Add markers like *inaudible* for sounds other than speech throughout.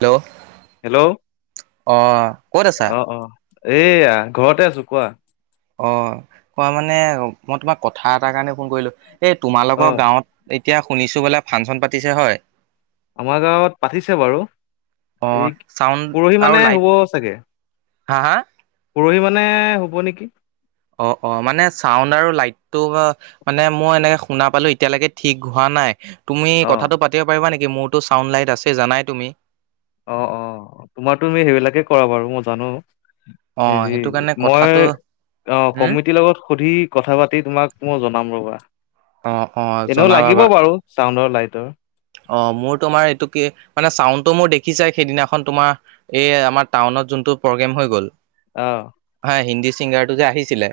Hello, hello অ, ক'ত আছা? এয়া ঘৰতে আছো কোৱা? অ'! কোৱা মানে, মই তোমাক কথা এটাৰ কাৰণে, ফোন কৰিলোঁ। এই, অ তোমালোকৰ গাঁৱত এতিয়া, শুনিছোঁ বোলে, ফাংচন পাতিছে হয়? আমাৰ গাঁৱত পাতিছে বাৰু। অ' এই, চাউণ্ড পৰহি আৰু মান, লাইট হ'ব চাগে। হা হা পৰহি মানে, হ'ব নেকি? অ'! অ'! মানে, চাউণ্ড আৰু লাইটটো মানে, মই এনেকে শুনা পালোঁ! এতিয়ালৈকে ঠিক হোৱা নাই। তুমি অ কথাটো পাতিব পাৰিবা নেকি? মোৰতো চাউণ্ড লাইট আছেই, জানাই তুমি? অ'! অ'! তোমাৰতো তুমি সেইবিলাকে কৰা বাৰু। মই জানোঁ! অ' হেৰি, সেইটো কাৰণে মই কথাটো অ'! হুম কমিটিৰ লগত সুধি কথা পাতি তোমাক মই জনাম, ৰ'বা। অ' অ' এনেও জনাবা লাগিব বা বাৰু চাউণ্ডৰ, লাইটৰ। অ'! মোৰ তোমাৰ, এইটো কি? মানে, চাউণ্ডটো মোৰ দেখিছাই! সেইদিনাখন তোমাৰ এই, আমাৰ টাউনত যোনটো প্ৰগ্ৰেম হৈ গ'ল। অ'! হয়! হিন্দী ছিংগাৰটো যে আহিছিলে।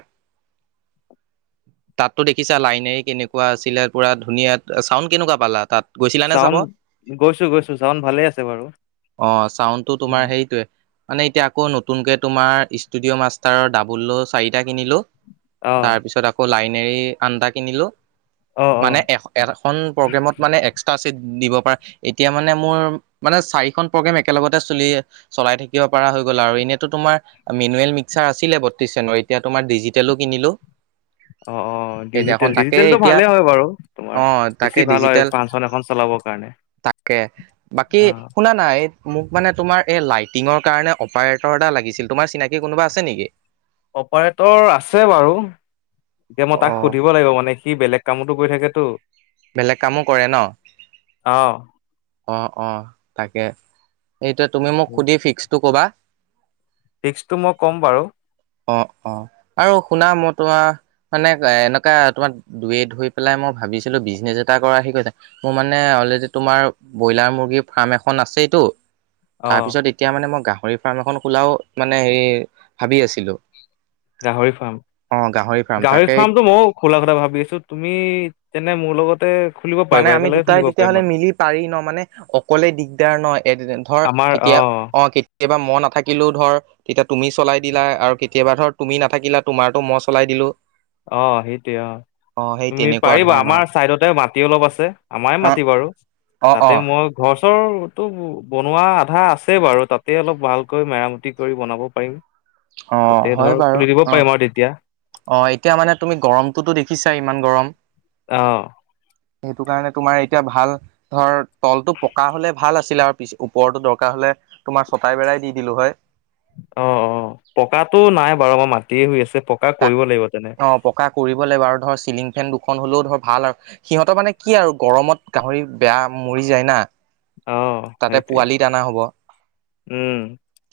তাততো দেখিছা! লাইনে কেনেকুৱা আছিলে? পুৰা ধুনীয়া! চাউণ্ড কেনেকুৱা পালা তাত? গৈছিলা নে চাব চাউণ্ড, গৈছোঁ গৈছোঁ। চাউণ্ড ভালে আছে বাৰু। অ'! চাউণ্ডটো উম, তোমাৰ সেইটোৱে। মানে, এতিয়া আকৌ, নতুনকে তোমাৰ ষ্টুডিঅ মাষ্টাৰৰ ডাবল চাৰিটা কিনিলোঁ। অ তাৰপিছত আকৌ, লাইনেৰে আণ্ডা কিনিলোঁ। অ অ মানে, এশ এখন প্ৰগ্ৰেমত মানে, এক্সট্ৰা চিট দিব পাৰা, এতিয়া মানে মোৰ, মানে চাৰিখন প্ৰগ্ৰেম একেলগতে চলিয়ে চলাই থাকিব পৰা হৈ গ'ল আৰু। এনেইতো তোমাৰ মেনুৱেল মিক্সাৰ আছিলে বত্ৰিশ জানুৱাৰীত। এতিয়া, তোমাৰ ডিজিটেলো কিনিলোঁ। অ'! অ'! ডিজিটেল, ডিজিটেলটো এতিয়া ভালেই হয় বাৰু। তোমাৰ অ বেছি তাকে ভাল হয়! ডিজিটেল পাঁচ তাকে, বাকী অ শুনা শুনানা! মোক মানে, তোমাৰ এই লাইটিঙৰ কাৰণে, অপাৰেটৰ এটা লাগিছিল। তোমাৰ চিনাকি কোনোবা আছে নেকি? অপাৰেটৰ আছে বাৰু। এতিয়া, মই তাক অ' সুধিব লাগিব মানে। সি বেলেগ কামতো গৈ থাকেতো। বেলেগ কামো কৰে ন'? অ'! অ'! অ'! তাকে, এতিয়া তুমি মোক, সুধি ফিক্সটো ক'বা? ফিক্সটো মই ক'ম বাৰু। অ'! অ'! আৰু শুনা! মই তোমাক মানে, এনেকুৱা তোমাৰ, *unintelligible* ধৰি পেলাই মই ভাবিছিলোঁ! বিজনেছ এটা কৰা আহি *unintelligible* মোৰ মানে, অলৰেডি তোমাৰ ব্ৰইলাৰ, মুৰ্গীৰ, ফাৰ্ম এখন আছেইতো। অ তাৰপিছত এতিয়া মানে, মই গাহৰি ফাৰ্ম এখন খোলাও মানে, হেৰি ভাবি আছিলোঁ! গাহৰি ফাৰ্ম, ফাৰ্ম গাহৰি তাকে ফাৰ্মটো মইও খোলা কথা ভাবি আছোঁ! তুমি তেনে, মোৰ লগতে খুলিব মানে, পাৰিবা আমি একেলগে দুটাই খুলিব পাৰিম তেতিয়াহ'লে আমি মিলি পাৰি ন'! মানে অকলে দিগদাৰ ন'! এ, ধৰ আমাৰ অ কেতিয়া, অ'! কেতিয়াবা, মই নাথাকিলেও ধৰ তেতিয়া তুমি চলাই দিলা আৰু কেতিয়াবা ধৰ, তুমি নাথাকিলা? তোমাৰতো মই চলাই দিলোঁ। অ'! সেইটোৱে, অ'! তুমি তেনেকুৱা পাৰিবা ধৰণৰ আমাৰ চাইডতে মাটি অলপ আছে। আমাৰে অ মাটি বাৰু। অ অ তাতে, মই ঘৰ- চৰ তো বনোৱা আধা আছে বাৰু। তাতে, অলপ ভালকৈ মেৰামতি কৰি বনাব পাৰিম। অ তাতে হয় ধৰক, বাৰু খুলি দিব অ পাৰিম আৰু তেতিয়া। অ, এতিয়া মানে তুমি গৰমটোতো দেখিছাই, ইমান গৰম। অ। সেইটো কাৰণে তোমাৰ এতিয়া ভাল ধৰ তলতো পকা হ'লে ভাল আছিল আৰু পিছ ওপৰতো দৰকাৰ হ'লে তোমাৰ ছটাই বেৰাই দি দিলো হয়। অ-অ পকাটো নাই বাৰু আমাৰ মাটিয়ে হৈ আছে। পকা তাক কৰিব লাগিব অ তেনেহলে। পকা কৰিব লাগিব। আৰু ধৰ চিলিং ফেন দুখন হ'লেও ধৰ ভাল আৰু সিহঁতৰ মানে কি আৰু গৰমত গাহৰি বেয়া মৰি যায় না। অ', তাতে সেইটোৱে পোৱালি দানা হ'ব,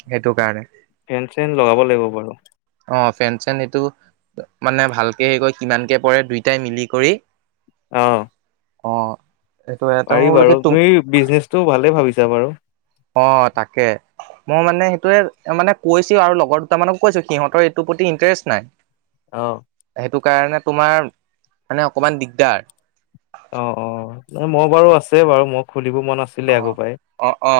সেইটো কাৰণে। ফেন-চেন লগাব লাগিব বাৰু। অ, ফেন-চেন এইটো মানে ভালকে সেই কৰি কিমানকে পৰে দুয়োটাই মিলি কৰি অ অ সেইটো এটা পাৰি মই বোলো বাৰু, কি তুম তুমি বিজনেচটো ভালে ভাবিছা বাৰু। অ' তাকে। মই মানে সেইটোয়ে মানে কৈছোঁ আৰু লগৰ দুটা মানক কৈছোঁ, সিহঁতৰ এইটো প্ৰতি ইণ্টেৰেষ্ট নাই। *inaudible* অ সেইটো কাৰণে তোমাৰ, মানে অকমান দিগদাৰ। অ-অ, মই বাৰু আছে বাৰু, মই খুলিব মন আছিলে অ আগৰ পৰাই। অ অ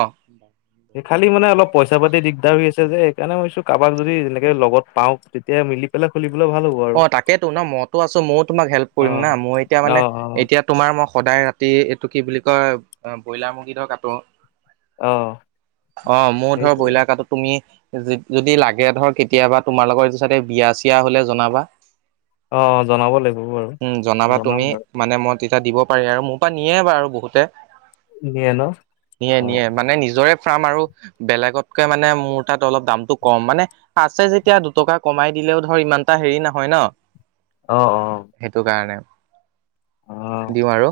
সেই খালি মানে অলপ পইচা-পাতি দিগদাৰ হৈ আছে যে, সেইকাৰণে ভাবিছো কাৰোবাক যদি যেনেকে লগত পাওঁ। তেতিয়া মিলি পেলাই, খুলিবলে ভাল হ'ব। আৰু অ, তাকেতো ন মইতো আছোঁ, মইও তোমাক হেল্প কৰিম না, অ', মই এতিয়া মানে অ', অ', এতিয়া তোমাৰ মই সদায় ৰাতি, এইটো কি বুলি কয়? ব্ৰইলাৰ মুৰ্গী ধৰ কাটো। অ', অ, মোৰ ধৰ সেইটোৱে ব্ৰইলাৰ কাটো। তুমি যদি লাগে ধৰ, কেতিয়াবা তোমালোকৰ এইটো চাইডে বিয়া-চিয়া হ'লে জনাবা। অ-অ, জনাব লাগিব বাৰু, উম জনাবা তুমি জনাম বাৰু। মানে মই তেতিয়া দিব পাৰিম আৰু মোৰ পৰা নিয়ে বাৰু বহুতে। নিয়ে ন নিয়ে-নিয়ে, অ', মানে নিজৰে ফাৰ্ম আৰু। বেলেগতকে মানে মোৰ তাত অলপ দামটো কম মানে। আছে যেতিয়া, দুটকা কমাই দিলেওঁ ধৰ ইমানটা হেৰি নহয় ন। অ-অ সেইটো কাৰণে। অ, দিওঁ আৰু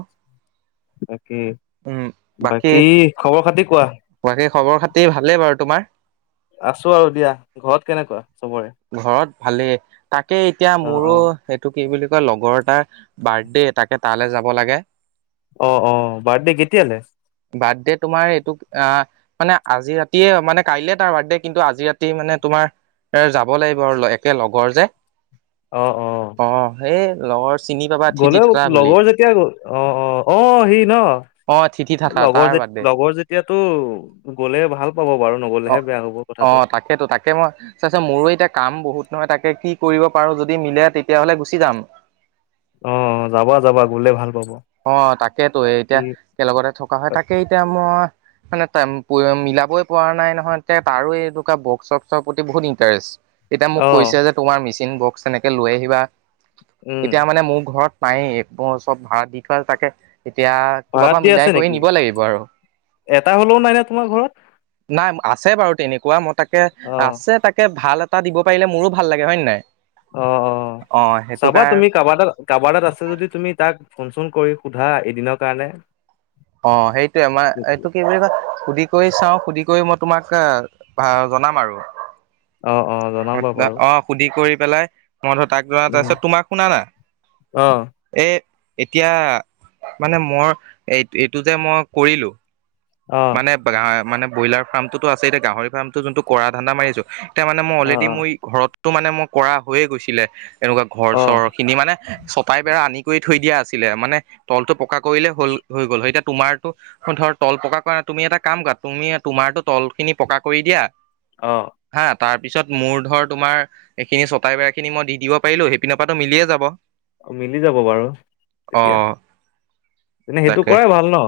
উম বাকী বাকী-বাকী খবৰ খাতি কোৱা? বাকী খবৰ খাতি ভালেই বাৰু। তোমাৰ? আছো আৰু দিয়া। ঘৰত কেনেকুৱা চবৰে? ঘৰত ভালেই। তাকে এতিয়া অ', মোৰো অ', সেইটো কি বুলি কয়? লগৰ এটা বাৰ্থডে তাকে তালে যাব লাগে। অ-অ, বাৰ্থডে কেতিয়ালে? বাৰ্থডে তোমাৰ এইটো আহ, মানে আজি ৰাতিয়ে, মানে কাইলে তাৰ বাৰ্থডে, কিন্তু আজি ৰাতি মানে তোমাৰ এ যাব লাগিব আৰু একে লগৰ যে। অ-অ অ, সেই লগৰ চিনি পাবা, থিতি থকা বুলি। অ-অ-অ, সি ন অ থিতি থাথা লগৰ তাৰ যে, বাৰ্থডে লগৰ যে। এতিয়াতো গ'লে ভাল পাব বাৰু অ নগলেহে বেয়া হ'ব অ কথাটো। তাকেতো তাকে মই চাইচে মোৰো এতিয়া কাম বহুত নহয় তাকে কি কৰিব পাৰো, যদি মিলে তেতিয়াহ'লে গুচি যাম। অ যাবা যাবা গোলে ভাল পাব। অ, তাকেতো কি এতিয়া একেলগতে থকা হয়। তাকেই এতিয়া মই মানে টাইম মিলাবই পৰা নাই নহয়, তে তাৰো এনেকুৱা বক্স-চক্সৰ প্ৰতি বহুত ইণ্টাৰেষ্ট। তেতিয়া মোক অ', কৈছে যে, তোমাৰ মিচিন বক্স এনেকে লৈ আহিবা। উম এতিয়া মানে মোৰ ঘৰত নায়েই এবোৰ চব ভাড়া দি থোৱা তাকে এতিয়া ক'ৰবাৰ ভাড়াত পৰা দি মিলাই আছে কৰি নেকি? নিব লাগিব আৰু এটা হলেও নাই নে তোমাৰ ঘৰত? নাই আছে বাৰু তেনেকুৱা মই তাকে অ আছে তাকে ভাল এ টা দিব পাৰিলে মোৰো ভাল লাগে হয় নাই? অ, অ সেইটো চাবা কাৰ তুমি কাৰবা তাল কাবাতাত আছে যদি তুমি তাক ফোন - চোন কৰি সোধা এদিনৰ কাৰণে অ সেইটোয়ে আমাৰ এইটো কি বুলি কয় সুধি কৰি চাওঁ, সুধি কৰি মই তোমাক আ ভা জনাম আৰু। অ অ জনাবা পাত্তা বাৰু অ সুধি কৰি পেলাই মই ধৰ তাক জ আছে উম তোমাক শুনা না? অ এ এতিয়া মানে মৰ এইটো যে মই কৰিলো অ মানে বা গা মানে ব্ৰইলাৰ ফাৰ্মটোতো আছে এতিয়া গাহৰি ফাৰ্মো যোনটো কৰা ধানদা মাৰিছো তেয়া মানে মই অ অলৰেডি মই ঘৰতটো মানে মোৰ কৰা হৈয়ে গৈছিলে এনেকুৱা ঘৰ অ - চৰখিনি মানে চব পাই বেৰা আনি কৰি থৈ দিয়া আছিলে মানে তলটো পকা কৰিলে হল হৈ গ'ল হয় এতিয়া তোমাৰতো অ ধৰ তল পকা কৰা, তুমি এটা কাম কৰা তুমি তোমাৰো তলখিনি পকা কৰি দিয়া অ। হা, তাৰ পিছত মোৰ ধৰ তোমাৰ এইখিনি চটাই বেৰাখিনি মই দি দিব পাৰিলো সেইপিনৰ পাতো মিলিয়ে যাব। অ মিলি যাব বাৰু এতিয়া অ' এনে সেইটো তাকে কৰাই ভাল ন?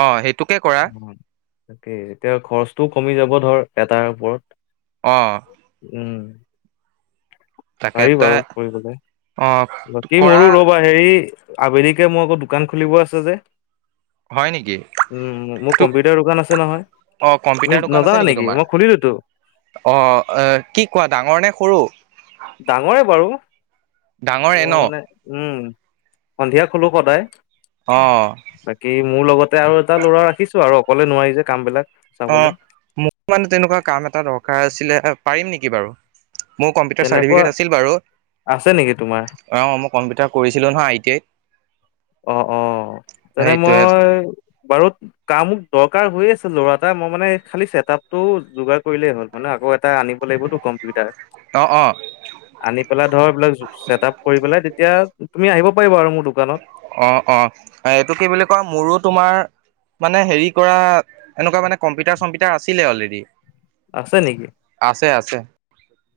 অ সেই অ তাকেই, এতিয়া খৰচটো কমি যাব ধৰ এটাৰ ওপৰত। অঁহ। উম। তাকে পাৰি তাই বাৰু কৰিবলৈ, অ' বাকী কৰা মোৰো ৰ'বা হেৰি আবেলিকে মই আকৌ দোকান খুলিব আছে যে? হয় নিকি? উম মোৰ কম্পিউটাৰ দোকান আছে নহয়, অ' তুমি কম্পিউটাৰ দোকান আছে নাজানা নেকি তোমাৰ মই খুলিলোতো। অ আ কি কোৱা ডাঙৰ নে সৰু? ডাঙৰে বাৰু, ডাঙৰে মই ন মানে উম, সন্ধিয়া খোলো সদায়। অ। বাকী মোৰ লগতে আৰু এটা ল'ৰা ৰাখিছো আৰু অকলে নোৱাৰি যে কামবিলাক। অ মোক মানে তেনেকুৱা কাম এটা দৰকাৰ আছিলে পাৰিম নেকি বাৰু? মোৰ কম্পিউটাৰ তেনেকুৱা চাৰ্টিফিকেট আছিল বাৰু। আছে নেকি তোমাৰ অঁ মই কম্পিউাৰ কৰিছিলোঁ নহয় আই টি আইত। অ অ তেনে সেইটোৱে মই বাৰু কাম দৰকাৰ হৈয়ে আছে ল'ৰা এটা মই মানে খালি ছেটাপটো যোগাৰ কৰিলেই হ'ল মানে আকৌ এটা আনিব লাগিবতো কম্পিউটাৰ। অ' অ' আনি পেলাই ধৰ এইবিলাক জো চেট আপ কৰি পেলাই তেতিয়া তুমি আহিব পাৰিবা আৰু মোৰ দোকানত। অ অ এইটো কি বুলি কয়, মোৰো তোমাৰ মানে হেৰি কৰা এনোকুৱা মানে কম্পিউটাৰ - চম্পিউটাৰ আছিলে অলৰেডি। আছে নিকি? আছে আছে।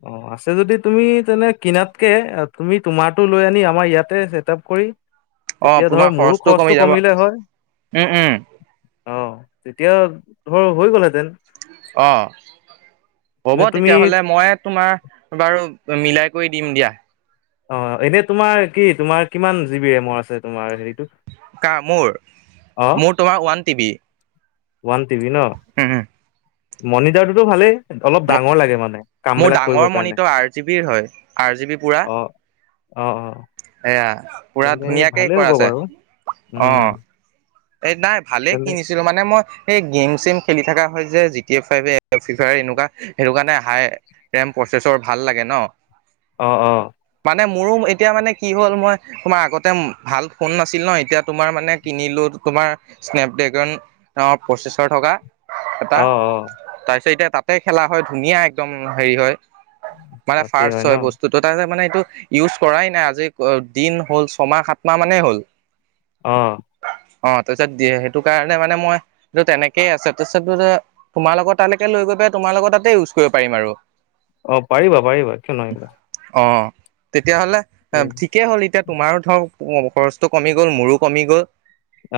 অ আছে যদি তুমি তেনে কিনাতকে আ তুমি তোমাৰটো লৈ আনি আমাৰ ইয়াতে চেট আপ কৰি অ', তেতিয়া ধৰ তোমাৰ মোৰো কমি খৰচটো যাব কমিলে হয়। উম, উম, অ, তেতিয়া তোমাৰ হৈ গ'লহেঁতেন। অ, হব নে তুমি তেতিয়াহলে মই তোমাৰ বাৰু মিলাই কৰি দিম দিয়া। অ এনে তোমাৰ কি তোমাৰ কিমান জি বি ৰেমৰ আছে তোমাৰ হেৰিটো? কা মোৰ, অ মোৰ তোমাৰ one T B. One TV ন। হুম হুম। মণিটাৰটোতো ভালে? অলপ ডাঙৰ লাগে মানে মোৰ কামবিলাক কৰিব ডাঙৰ কাৰণে মনিটৰ আৰ জি বিৰ হয় আৰ জি বি পুৰা অ। অ অ, এয়া পুৰা তেনে ধুনীয়াকে ভালেই কৰা হ'ব আছে বাৰু উম। এই নাই ভালে তেন্তে কিনিছ জিলো মানে মই সেই গেম চেম খেলি থাকা হয় যে জি টি ফাইভে এ ফ্ৰী ফায়াৰ এনেকুৱা সেইটো কাৰণে হাই দেম প্ৰচেছৰ ভাল লাগে ন। অ অ। মানে মোৰো এতিয়া মানে কি হ'ল মই তোমাৰ আগতে ভাল ফোন নাছিল ন এতিয়া তোমাৰ মানে কিনিলো তোমাৰ স্নেপ ড্ৰেগন, অ প্ৰচেছৰ থকা। এটা, অ অ তাৰ পিছত এতিয়া তাতে খেলা হয় ধুনীয়া একদম হেৰি হয়। মানে তাতে ফাৰ্ষ হয় ন বস টোতো তাতে মানে এইটো ইউজ কৰাই নাই আজি ক দিন হ'ল ছমাহ - সাতমাহ মানেই হ'ল। অঁ। অ তাৰপিছত দিয়ে সেইটো কাৰণে মানে মই এইটো তেনেকেই আছে তাৰপিছত মানে তোমাৰ লগত তালৈকে লৈ গৈ পেলাই তোমাৰ লগত তাতে ইউজ কৰিব পাৰিম আৰু। অ পাৰিবা পাৰিবা কিয় নোৱাৰিবা। অ, তেতিয়াহ'লে আ এই ঠিকেই হ'ল এতিয়া তোমাৰো ধৰক উম খৰচটো কমি গ'ল, মোৰো কমি গ'ল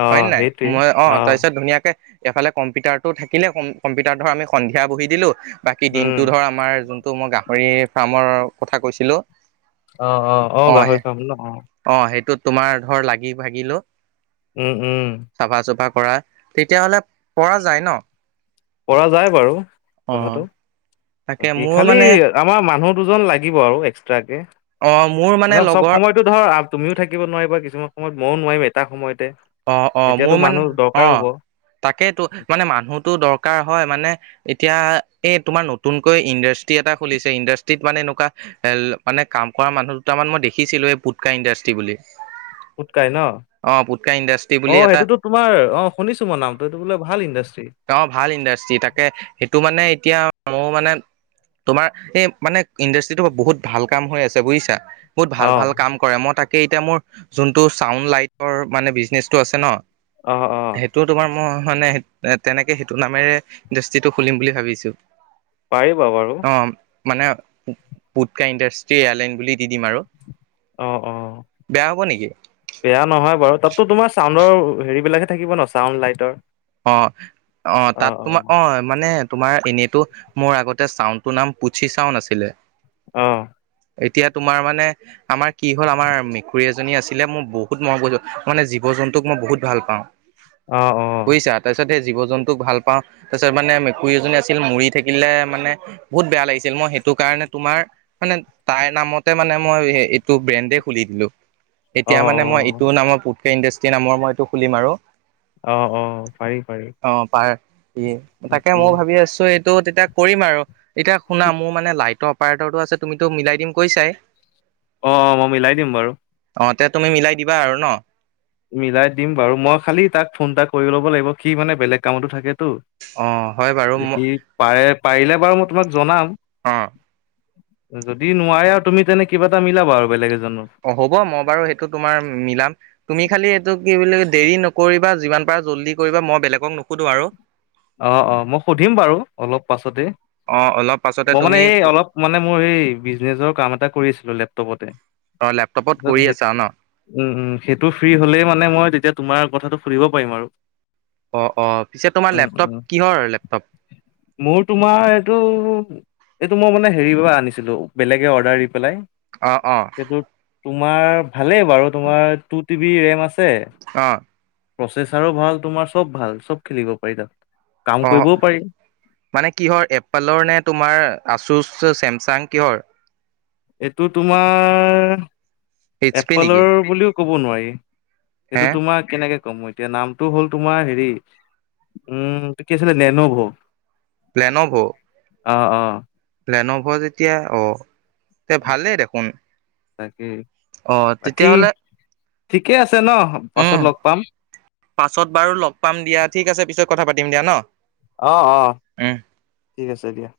অ হয় নাই? সেইটোৱে মই অ তাৰপিছত ধুনীয়াকে এইফালে কম্পিউটাৰটো থাকিলে, ক কম্পিউটাৰ ধৰক আমি সন্ধিয়া বহি দিলোঁ, বাকী উম দিনটো ধৰ আমাৰ যোন তো মই গাহৰি ফাৰ্মৰ কথা কৈছিলোঁ অ অ অ গাহৰি পাম ন অ। অ সেইটো তোমাৰ ধৰ লাগি ভাগিলো। উম উম। চাফা - চুফা কৰা তেতিয়াহ'লে পৰা যায় ন। পৰা যায় বাৰু। অ কথাটো, তাকে বাকী মোৰ খালি মানে আমাৰ মানুহ দুজন লাগিব আৰু এক্সট্ৰাকে। অ মোৰ মানে লগৰ টো ধৰ তুমিও থাকিব নোৱাৰিবা কিছুমান সময়ত ময়ও নোৱাৰিম এটা সময়তে? অঁ অঁ তেতিয়াতো মোৰ মান, মানুহ দৰকাৰ অঁ হ'ব তাকেইটো মানে মানুহটো দৰকাৰ হয় মানে এতিয়া এ তোমাৰ নতুনকৈ ইণ্ডাষ্ট্ৰি এটা খুলিছে ইণ্ডাষ্ট্ৰিত মানে এনেকুৱা এল মানে কাম কৰা মানুহ দুটামান মই দেখিছিলো এই পুটকা ইণ্ডাষ্ট্ৰি বুলি। পুটকাই ন, অ পুটকা ইণ্ডাষ্ট্ৰি অ বুলি এটা সেইটোতো তোমাৰ অ শুনিছো মই নামটো এইটো বোলে ভাল ইণ্ডাষ্ট্ৰি। গাঁৱৰ ভাল ইণ্ডাষ্ট্ৰি তাকে সেইটো মানে এতিয়া মোৰ মানে তোমাৰ এই মানে ইণ্ডাষ্ট্ৰিটো বহুত ভাল কাম হৈ আছে বুজিছা। বহুত অ ভাল ভাল কাম কৰে, মই তাকে এতিয়া মোৰ যোনটো চাউণ্ড লাইটৰ মানে বিজনেচটো আছে ন অ অ। টো তোমাৰ মই হয় নে তেনেকে সেইটো নামেৰে ইণ্ডাষ্ট্ৰিটো খুলিম বুলি ভাবিছো। পাৰিবা বাৰু। অ মানে পু পুটকা ইণ্ডাষ্ট্ৰি এয়াৰলাইন বুলি দি দিম আৰু। অঁ অঁ। বেয়া হ'ব নেকি বেয়া নহয় বাৰু। তাতটো তোমাৰ চাউণ্ডৰ হেৰিবিলাকহে থাকিব ন চাউণ্ড লাইটাৰ? অ অ তাত তোমাৰ অ মানে তোমাৰ এনেইতো মোৰ আগতে চাউনটোৰ নাম পুচি চাউন আছিলে? অ। এতিয়া তোমাৰ মানে আমাৰ কি হ'ল আমাৰ মেকুৰী এজনী আছিলে মই বহুত মন কৈছো, মানে জীৱ জন্তুক মই বহুত ভাল পাওঁ। অ অহ। চা, তাৰ পিছত সেই জীৱ জন্তুক ভাল পাওঁ। তাছত মানে মেকুৰী এজনী আছিল মৰি থাকিলে মানে- বহুত বেয়া লাগিছিল। মই সেইটো কাৰণে তোমাৰ মানে তাইৰ নামতে মানে মই সে এইটো ব্ৰেণ্ডে খুলি দিলোঁ। অ এতিয়া মানে মই এইটো নামৰ, পুট্‌কে ইণ্ডাষ্ট্ৰি নামৰ মই এইটো খুলিম আৰু। অ অ পাৰি পাৰি। অ পাৰ ঠিকেই, তাকে বাকী মও ভাৱি আছোঁ, এইটো তেতিয়া কৰিম আৰু। এতিয়া শুনা, মোৰ মানে লাইটৰ অপাৰেটৰটো আছে তুমিটো মিলাই দিম কৈছাই? অ অ মই মিলাই দিম বাৰু। অ তেত্ তুমি মিলাই দিবা আৰু ন? মিলাই দিম বাৰু। মই খালি তাক ফোন এটা কৰি ল'ব লাগিব। সি মানে বেলেগ কামটো থাকেটো। অ হয় বাৰু। ম- পাৰে, পাৰিলে বাৰু মই তোমাক জনাম। অ যদি নোৱাৰে আৰু তুমি তেনে কিবা এটা মিলাবা আৰু বেলেগ এজনৰ। অ হ'ব। মই বাৰু সেইটো তোমাৰ মিলাম। তুমি খালি এইটো কি বুলি কয়? দেৰি নকৰিবা যিমান পাৰা জল্দি কৰিবা। মই বেলেগক নোশুধো আৰু। অ, অ মই শুধিম বাৰু অলপ পাছতে। অ অলপ পাছতে মই মানে তুমি এই অলপ মানে মোৰ এই বিজনেচৰ কাম এটা কৰি আছিলো লেপ্‌টপতে। অ লেপটপত পিছত কৰি সেইত আছা ন উম উম, সেইটো ফ্ৰী হলেই মানে, মই তেতিয়া তোমাৰ কথাটো শুধিব পাৰিম আৰু। অ অ, পিছে তোমাৰ উম উম লেপটপ, কিহৰ লেপটপ? মোৰ তোমাৰ এইটো এইটো মই মানে হেৰি পৰা আনিছিলো। বেলেগে অৰ্ডাৰ দি পেলাই। অ অ সেইটো তোমাৰ ভালেই বাৰু। তোমাৰ টু টি বি ৰেম আছ- ছে, অ প্ৰচেচাৰো ভাল তোমাৰ, চব ভাল, চব খেলিব পাৰি তাত। কাম অ কৰিবও পাৰি। মানে কিহৰ এপ্পেলৰ নে, তোমাৰ আচোচ, চেমচাং কিহৰ? এইটো তোমাৰ এইচ পি নেকি এপ্পেলৰ বুলিও ক'ব নোৱাৰি। হে এইটো তোমাক কেনেকে- কম এতিয়া নামটো হ'ল তোমাৰ হেৰি উম, কি আছিলে, নেন'ভ। প্লেন'ভ? অ অ। প্লেন'ভৰ যেতিয়া, অ। তে ভালেই দেখোন। তাকেই অ বাকী তেতিয়াহ'লে ঠিকে আছে ন? পাছত উম লগ পাম। পাছত বাৰু লগ পাম দিয়া। ঠিক আছে পিছত কথা পাতিম দিয়া ন? অ, অ উম ঠিক আছে দিয়া।